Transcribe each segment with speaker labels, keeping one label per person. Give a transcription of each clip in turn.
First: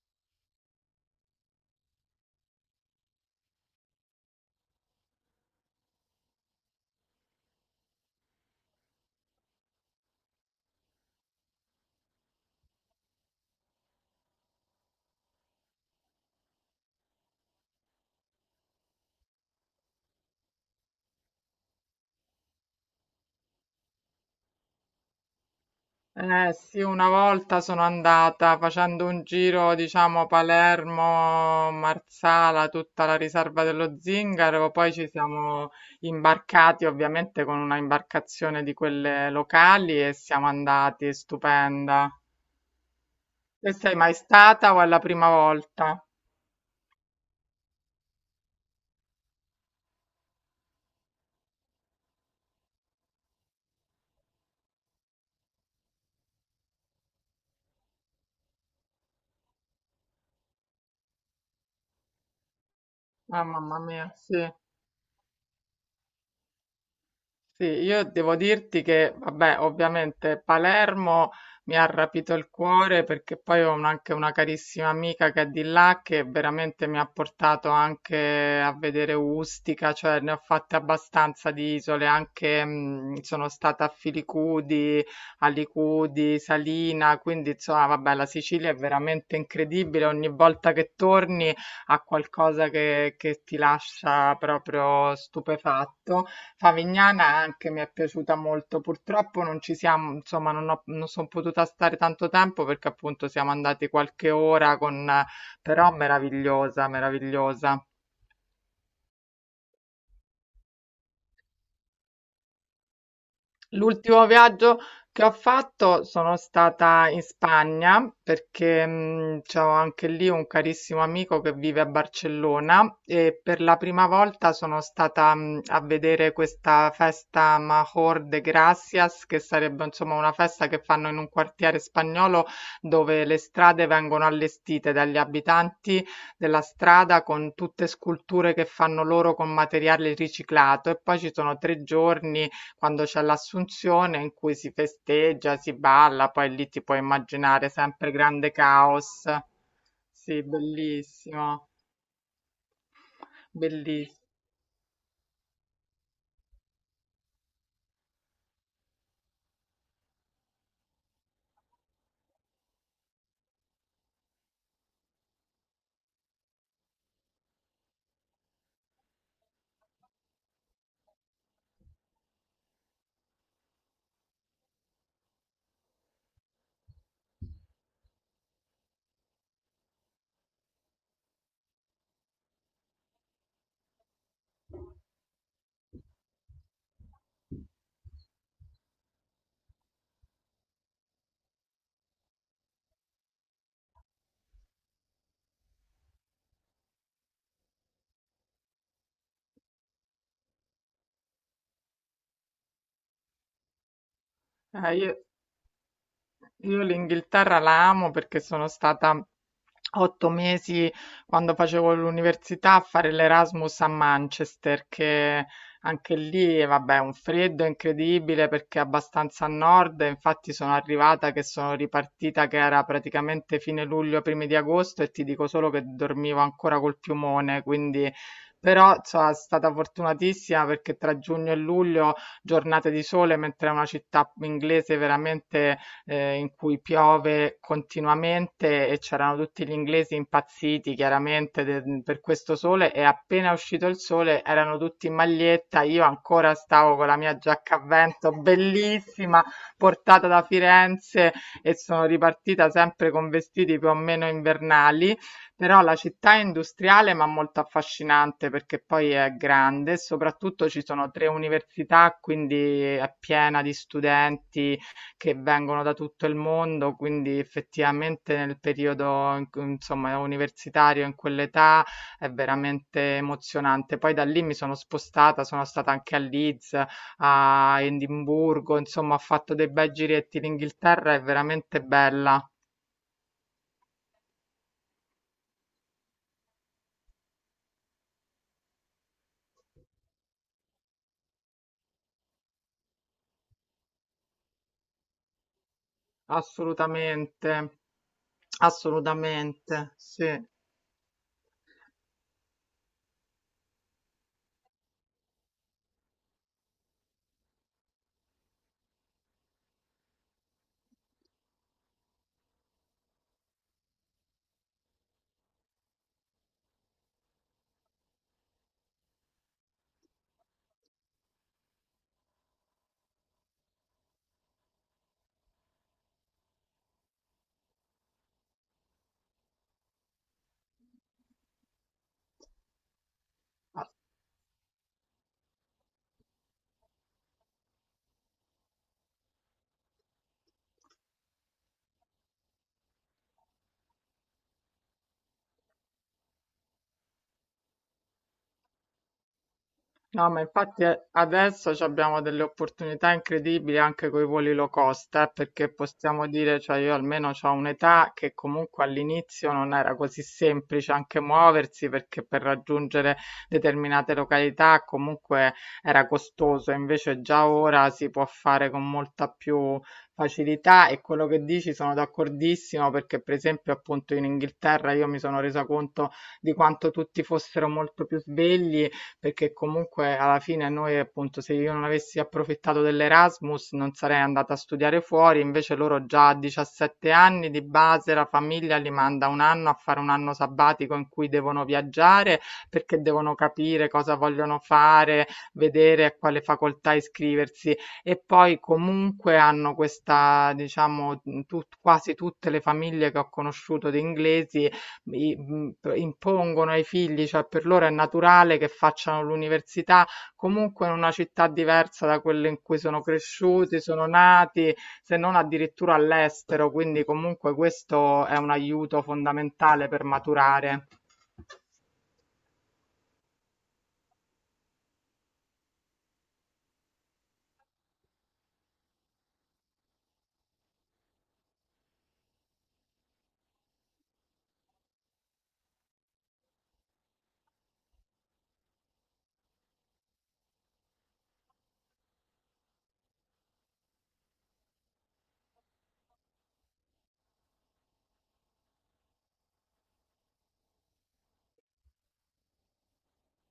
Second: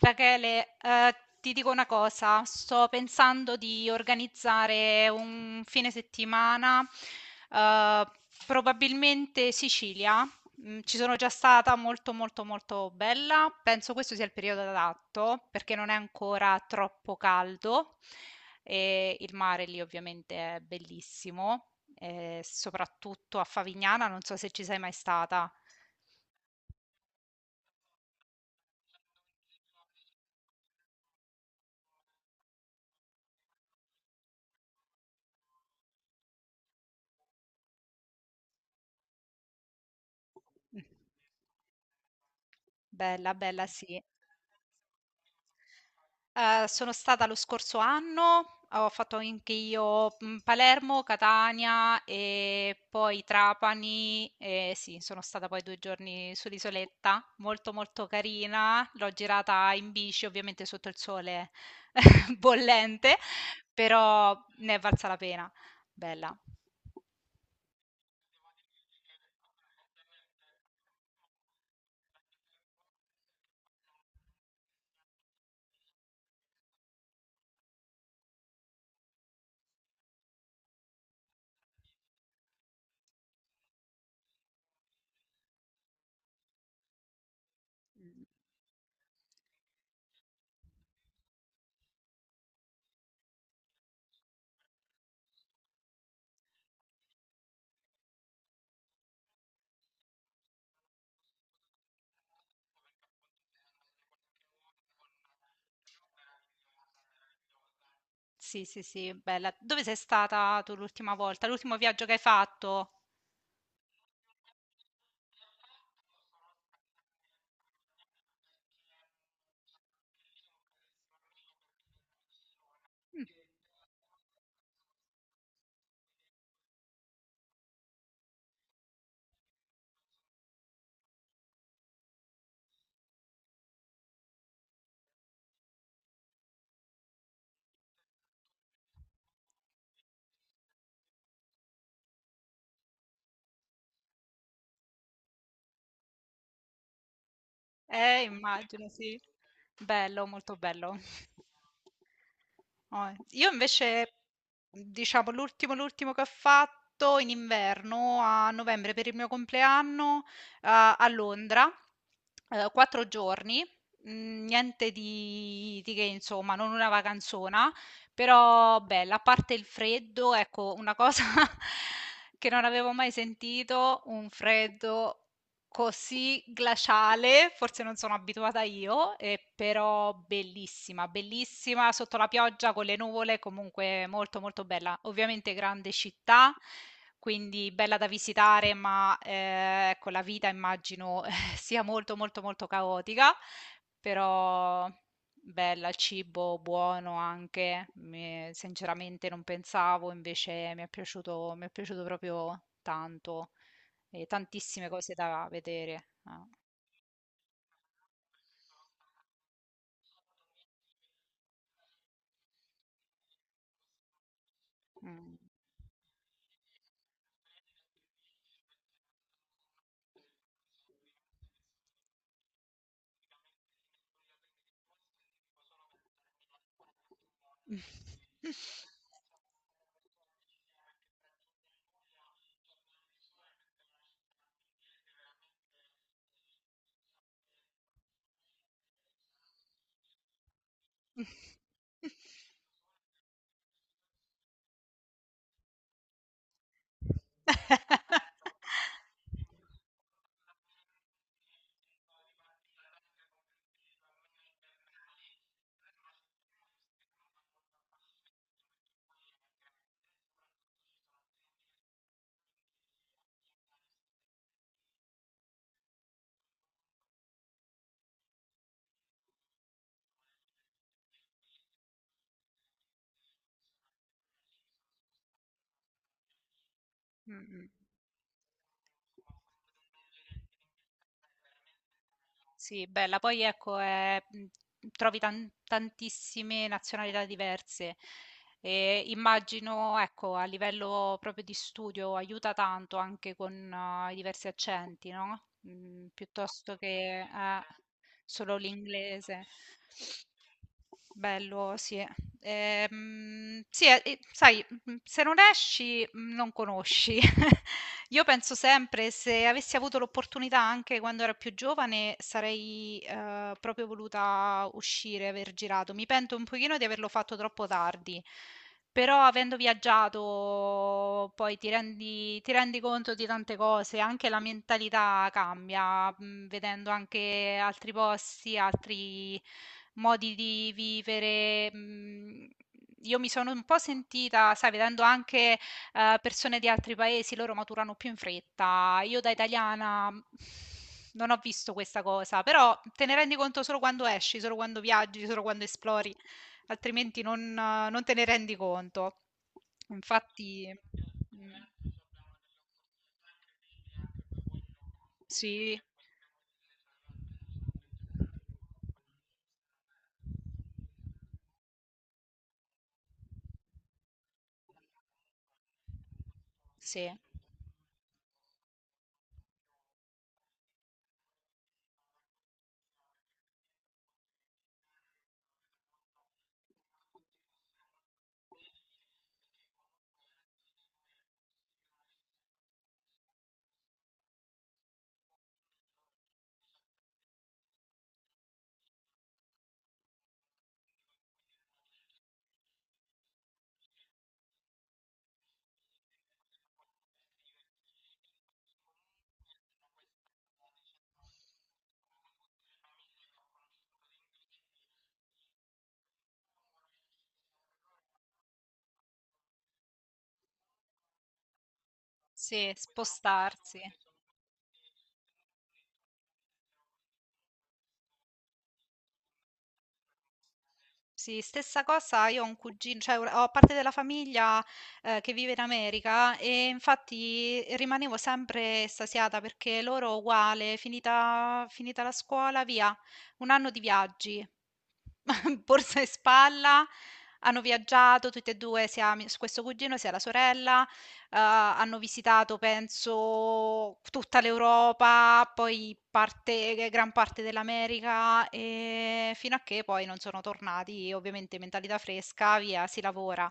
Speaker 1: Rachele, ti dico una cosa, sto pensando di organizzare un fine settimana, eh, probabilmente Sicilia. Ci sono già stata, molto molto molto bella. Penso questo sia il periodo adatto perché non è ancora troppo caldo e il mare lì ovviamente è bellissimo, soprattutto a Favignana, non so se ci sei mai stata.
Speaker 2: Eh sì, una volta sono andata facendo un giro, diciamo Palermo, Marsala, tutta la riserva dello Zingaro, poi ci siamo imbarcati ovviamente con una imbarcazione di quelle locali e siamo
Speaker 1: Mm.
Speaker 2: andati, è stupenda.
Speaker 1: Bella, bella,
Speaker 2: E sei
Speaker 1: sì.
Speaker 2: mai stata o è la prima volta?
Speaker 1: Sono stata lo scorso anno, ho fatto anche io, Palermo, Catania e poi Trapani. E sì, sono stata poi 2 giorni sull'isoletta, molto, molto carina. L'ho girata in bici, ovviamente sotto il sole bollente,
Speaker 2: Ah, mamma mia,
Speaker 1: però
Speaker 2: sì.
Speaker 1: ne è valsa la pena. Bella.
Speaker 2: Sì, io devo dirti che, vabbè, ovviamente Palermo mi ha rapito il cuore perché poi anche una carissima amica che è di là che veramente mi ha portato anche a vedere Ustica, cioè ne ho fatte abbastanza di isole, anche sono stata a Filicudi, a Licudi, Salina, quindi insomma, vabbè, la Sicilia è veramente incredibile, ogni volta che torni ha qualcosa che ti lascia proprio stupefatto. Favignana anche mi è piaciuta molto. Purtroppo non ci siamo, insomma, non sono potuta stare tanto tempo perché appunto siamo andati qualche ora con, però meravigliosa, meravigliosa.
Speaker 1: Sì, sì, sì, bella. Dove sei stata tu l'ultima volta? L'ultimo viaggio che hai fatto?
Speaker 2: L'ultimo viaggio che ho fatto sono stata in Spagna perché c'ho anche lì un carissimo amico che vive a Barcellona
Speaker 1: Mh.
Speaker 2: e per la prima volta sono stata a vedere questa festa Major de Gracias, che sarebbe insomma una festa che fanno in un quartiere spagnolo dove le strade vengono allestite dagli abitanti della strada con tutte sculture che fanno loro con materiale riciclato e poi ci sono tre giorni quando c'è l'Assunzione in cui si festeggia, si balla, poi lì ti puoi immaginare sempre grande
Speaker 1: Immagino, sì.
Speaker 2: caos.
Speaker 1: Bello,
Speaker 2: Sì,
Speaker 1: molto bello.
Speaker 2: bellissimo,
Speaker 1: Oh, io invece,
Speaker 2: bellissimo.
Speaker 1: diciamo, l'ultimo che ho fatto in inverno, a novembre, per il mio compleanno, a Londra, quattro giorni, niente di che, insomma, non una vacanzona, però bella, a parte il freddo, ecco, una cosa che non avevo mai sentito, un freddo così glaciale. Forse non sono abituata io, però bellissima, bellissima sotto la pioggia con le nuvole, comunque molto molto bella. Ovviamente grande città, quindi bella da visitare, ma ecco, la vita immagino sia molto molto molto caotica, però bella, il cibo buono anche, sinceramente non pensavo, invece mi è piaciuto proprio tanto. E tantissime
Speaker 2: Eh,
Speaker 1: cose
Speaker 2: io-
Speaker 1: da vedere. Ah.
Speaker 2: Io l'Inghilterra la amo perché sono stata otto mesi quando facevo l'università a fare l'Erasmus a Manchester,
Speaker 1: Mm.
Speaker 2: che anche lì, vabbè, un freddo incredibile perché è abbastanza a nord, e infatti sono arrivata che sono ripartita che era praticamente fine luglio, primi di agosto e ti dico solo che dormivo ancora col piumone, quindi. Però sono stata fortunatissima perché tra giugno e luglio giornate di sole, mentre è una città inglese veramente in cui piove continuamente e c'erano tutti gli inglesi impazziti chiaramente per questo sole e appena è uscito il sole erano tutti in maglietta, io ancora stavo con la mia giacca a vento bellissima portata da Firenze e sono ripartita sempre con vestiti più o meno invernali. Però la città è industriale ma molto affascinante perché poi è grande, soprattutto ci sono tre università, quindi è piena di studenti che vengono da tutto il mondo, quindi effettivamente nel periodo in cui insomma universitario, in quell'età, è veramente emozionante. Poi da lì mi sono spostata, sono stata anche a Leeds,
Speaker 1: Mh-mh.
Speaker 2: a Edimburgo, insomma ho fatto dei bei giretti. L'Inghilterra è veramente bella,
Speaker 1: Sì, bella. Poi ecco, trovi tantissime nazionalità diverse e immagino, ecco, a livello proprio di studio aiuta tanto anche con i diversi accenti, no, piuttosto che
Speaker 2: assolutamente,
Speaker 1: solo l'inglese.
Speaker 2: assolutamente, sì.
Speaker 1: Bello, sì. Sì, e sai, se non esci, non conosci. Io penso sempre, se avessi avuto l'opportunità anche quando ero più giovane, sarei, proprio voluta uscire, aver girato. Mi pento un pochino di averlo fatto troppo tardi. Però, avendo viaggiato, poi ti rendi conto di tante cose, anche la mentalità cambia, vedendo anche altri posti, altri modi di vivere. Io mi sono un po' sentita, sai, vedendo anche persone di altri paesi, loro maturano più in fretta. Io da italiana, non ho visto questa cosa, però te ne rendi conto solo quando esci, solo quando viaggi, solo quando esplori, altrimenti non te ne rendi conto.
Speaker 2: No, ma
Speaker 1: Infatti.
Speaker 2: infatti adesso ci
Speaker 1: Mm,
Speaker 2: abbiamo delle opportunità incredibili anche con i voli low cost, perché
Speaker 1: sì,
Speaker 2: possiamo dire, cioè io almeno ho un'età che comunque all'inizio non era così semplice anche muoversi, perché per raggiungere determinate località comunque era costoso,
Speaker 1: sì,
Speaker 2: invece già ora si può fare con molta più facilità e quello che dici sono d'accordissimo, perché per esempio appunto in Inghilterra io mi sono resa conto di quanto tutti fossero molto più svegli perché comunque alla fine noi, appunto, se io non avessi approfittato dell'Erasmus non sarei andata a studiare fuori, invece loro già a 17 anni di base la famiglia li manda un anno a fare un anno sabbatico in cui devono viaggiare perché devono capire cosa vogliono fare, vedere a quale facoltà iscriversi e poi comunque hanno questa, diciamo, quasi tutte le famiglie che ho conosciuto di inglesi impongono ai figli, cioè per loro è naturale che facciano l'università comunque in una città diversa da quelle in
Speaker 1: sì,
Speaker 2: cui sono
Speaker 1: spostarsi.
Speaker 2: cresciuti, sono nati, se non addirittura all'estero, quindi comunque questo è un aiuto fondamentale per maturare.
Speaker 1: Sì, stessa cosa, io ho un cugino, cioè ho parte della famiglia, che vive in America, e infatti rimanevo sempre estasiata perché loro uguale, finita la scuola, via, un anno di viaggi, borsa e spalla. Hanno viaggiato tutti e due, sia questo cugino sia la sorella, hanno visitato penso tutta l'Europa, poi parte g gran parte dell'America, fino a che poi non sono tornati. Ovviamente mentalità fresca, via, si lavora.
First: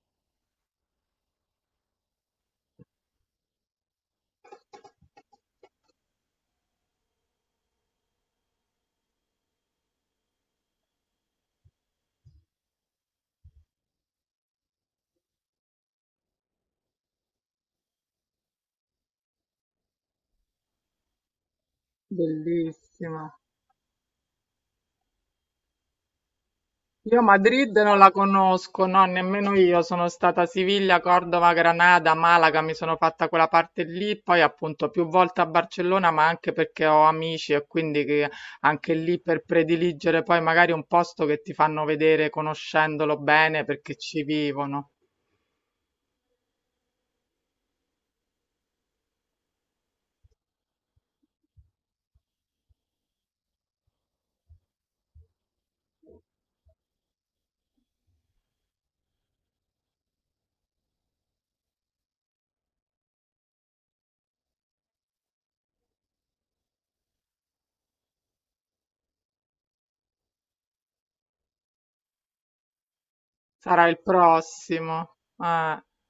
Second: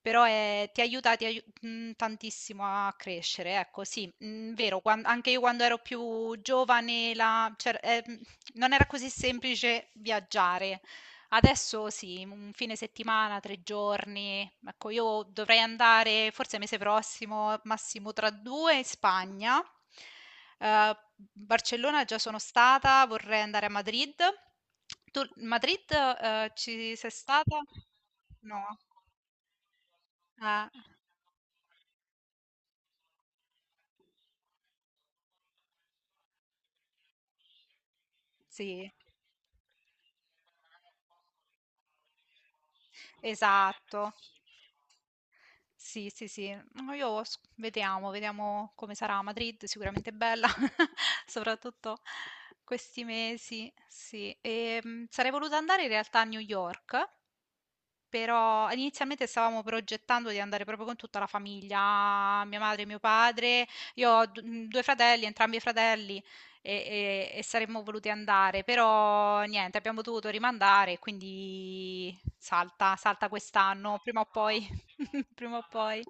Speaker 1: Però, ti aiuta tantissimo a crescere, ecco sì. Mhmm, vero, quan anche io, quando ero più giovane, la c'er non era così semplice viaggiare. Adesso sì, un fine settimana, tre giorni. Ecco, io dovrei andare forse mese prossimo, massimo tra due, in Spagna. Eh, Barcellona già sono stata,
Speaker 2: Bellissimo.
Speaker 1: vorrei andare a Madrid. Tu, Madrid, ci sei
Speaker 2: Io
Speaker 1: stata?
Speaker 2: Madrid non la
Speaker 1: No.
Speaker 2: conosco, no, nemmeno io. Sono stata a
Speaker 1: Eh,
Speaker 2: Siviglia, Cordova, Granada, Malaga, mi sono fatta quella parte lì, poi appunto più volte a Barcellona, ma anche perché ho amici e quindi che
Speaker 1: sì,
Speaker 2: anche lì per prediligere poi magari un posto che ti fanno vedere conoscendolo bene perché
Speaker 1: esatto.
Speaker 2: ci vivono.
Speaker 1: Sì, sì, sì. No, io vediamo, vediamo come sarà a Madrid, sicuramente bella, soprattutto questi mesi, sì. E, sarei voluta andare in realtà a New York, però inizialmente stavamo progettando di andare proprio con tutta la famiglia, mia madre e mio padre. Io ho due fratelli, entrambi i fratelli, e, e saremmo voluti andare, però niente, abbiamo dovuto rimandare, quindi salta, salta
Speaker 2: Sarà
Speaker 1: quest'anno,
Speaker 2: il
Speaker 1: prima o poi,
Speaker 2: prossimo.
Speaker 1: prima o
Speaker 2: Eh.
Speaker 1: poi.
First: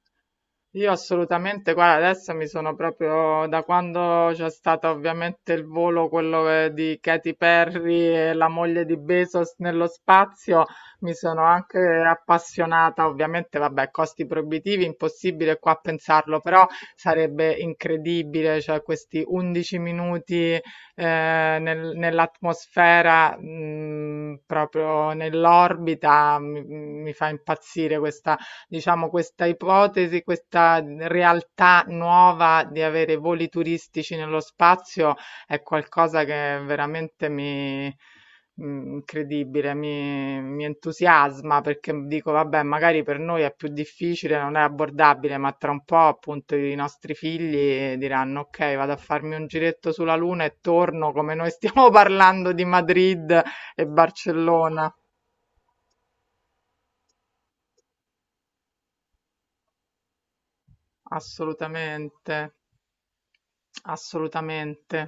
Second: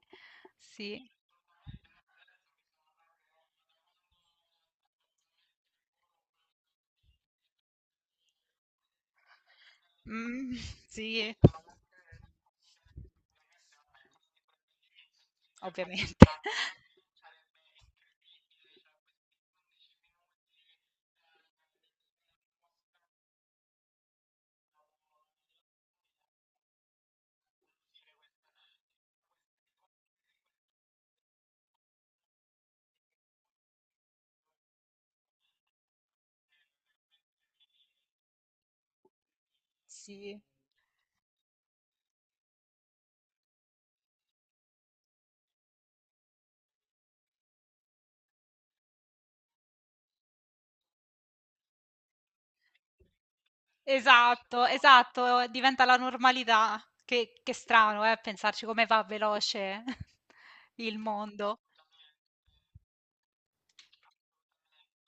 Speaker 2: Io
Speaker 1: Sì.
Speaker 2: assolutamente, guarda, adesso mi sono proprio da quando c'è stato ovviamente il volo, quello di Katy Perry e la moglie di Bezos nello
Speaker 1: Mm,
Speaker 2: spazio, mi
Speaker 1: sì,
Speaker 2: sono anche appassionata, ovviamente, vabbè, costi proibitivi, impossibile qua
Speaker 1: ovviamente.
Speaker 2: pensarlo, però sarebbe incredibile, cioè questi 11 minuti nell'atmosfera, proprio nell'orbita, mi fa impazzire questa diciamo, questa ipotesi, questa realtà nuova di avere voli turistici nello spazio è qualcosa che veramente incredibile,
Speaker 1: Sì.
Speaker 2: mi entusiasma perché dico, vabbè, magari per noi è più difficile, non è abbordabile, ma tra un po' appunto i nostri figli diranno, ok, vado a farmi un giretto sulla Luna e torno come noi stiamo parlando di Madrid e
Speaker 1: Esatto,
Speaker 2: Barcellona.
Speaker 1: esatto, diventa la normalità. Che strano, pensarci come va veloce il mondo.
Speaker 2: Assolutamente, assolutamente.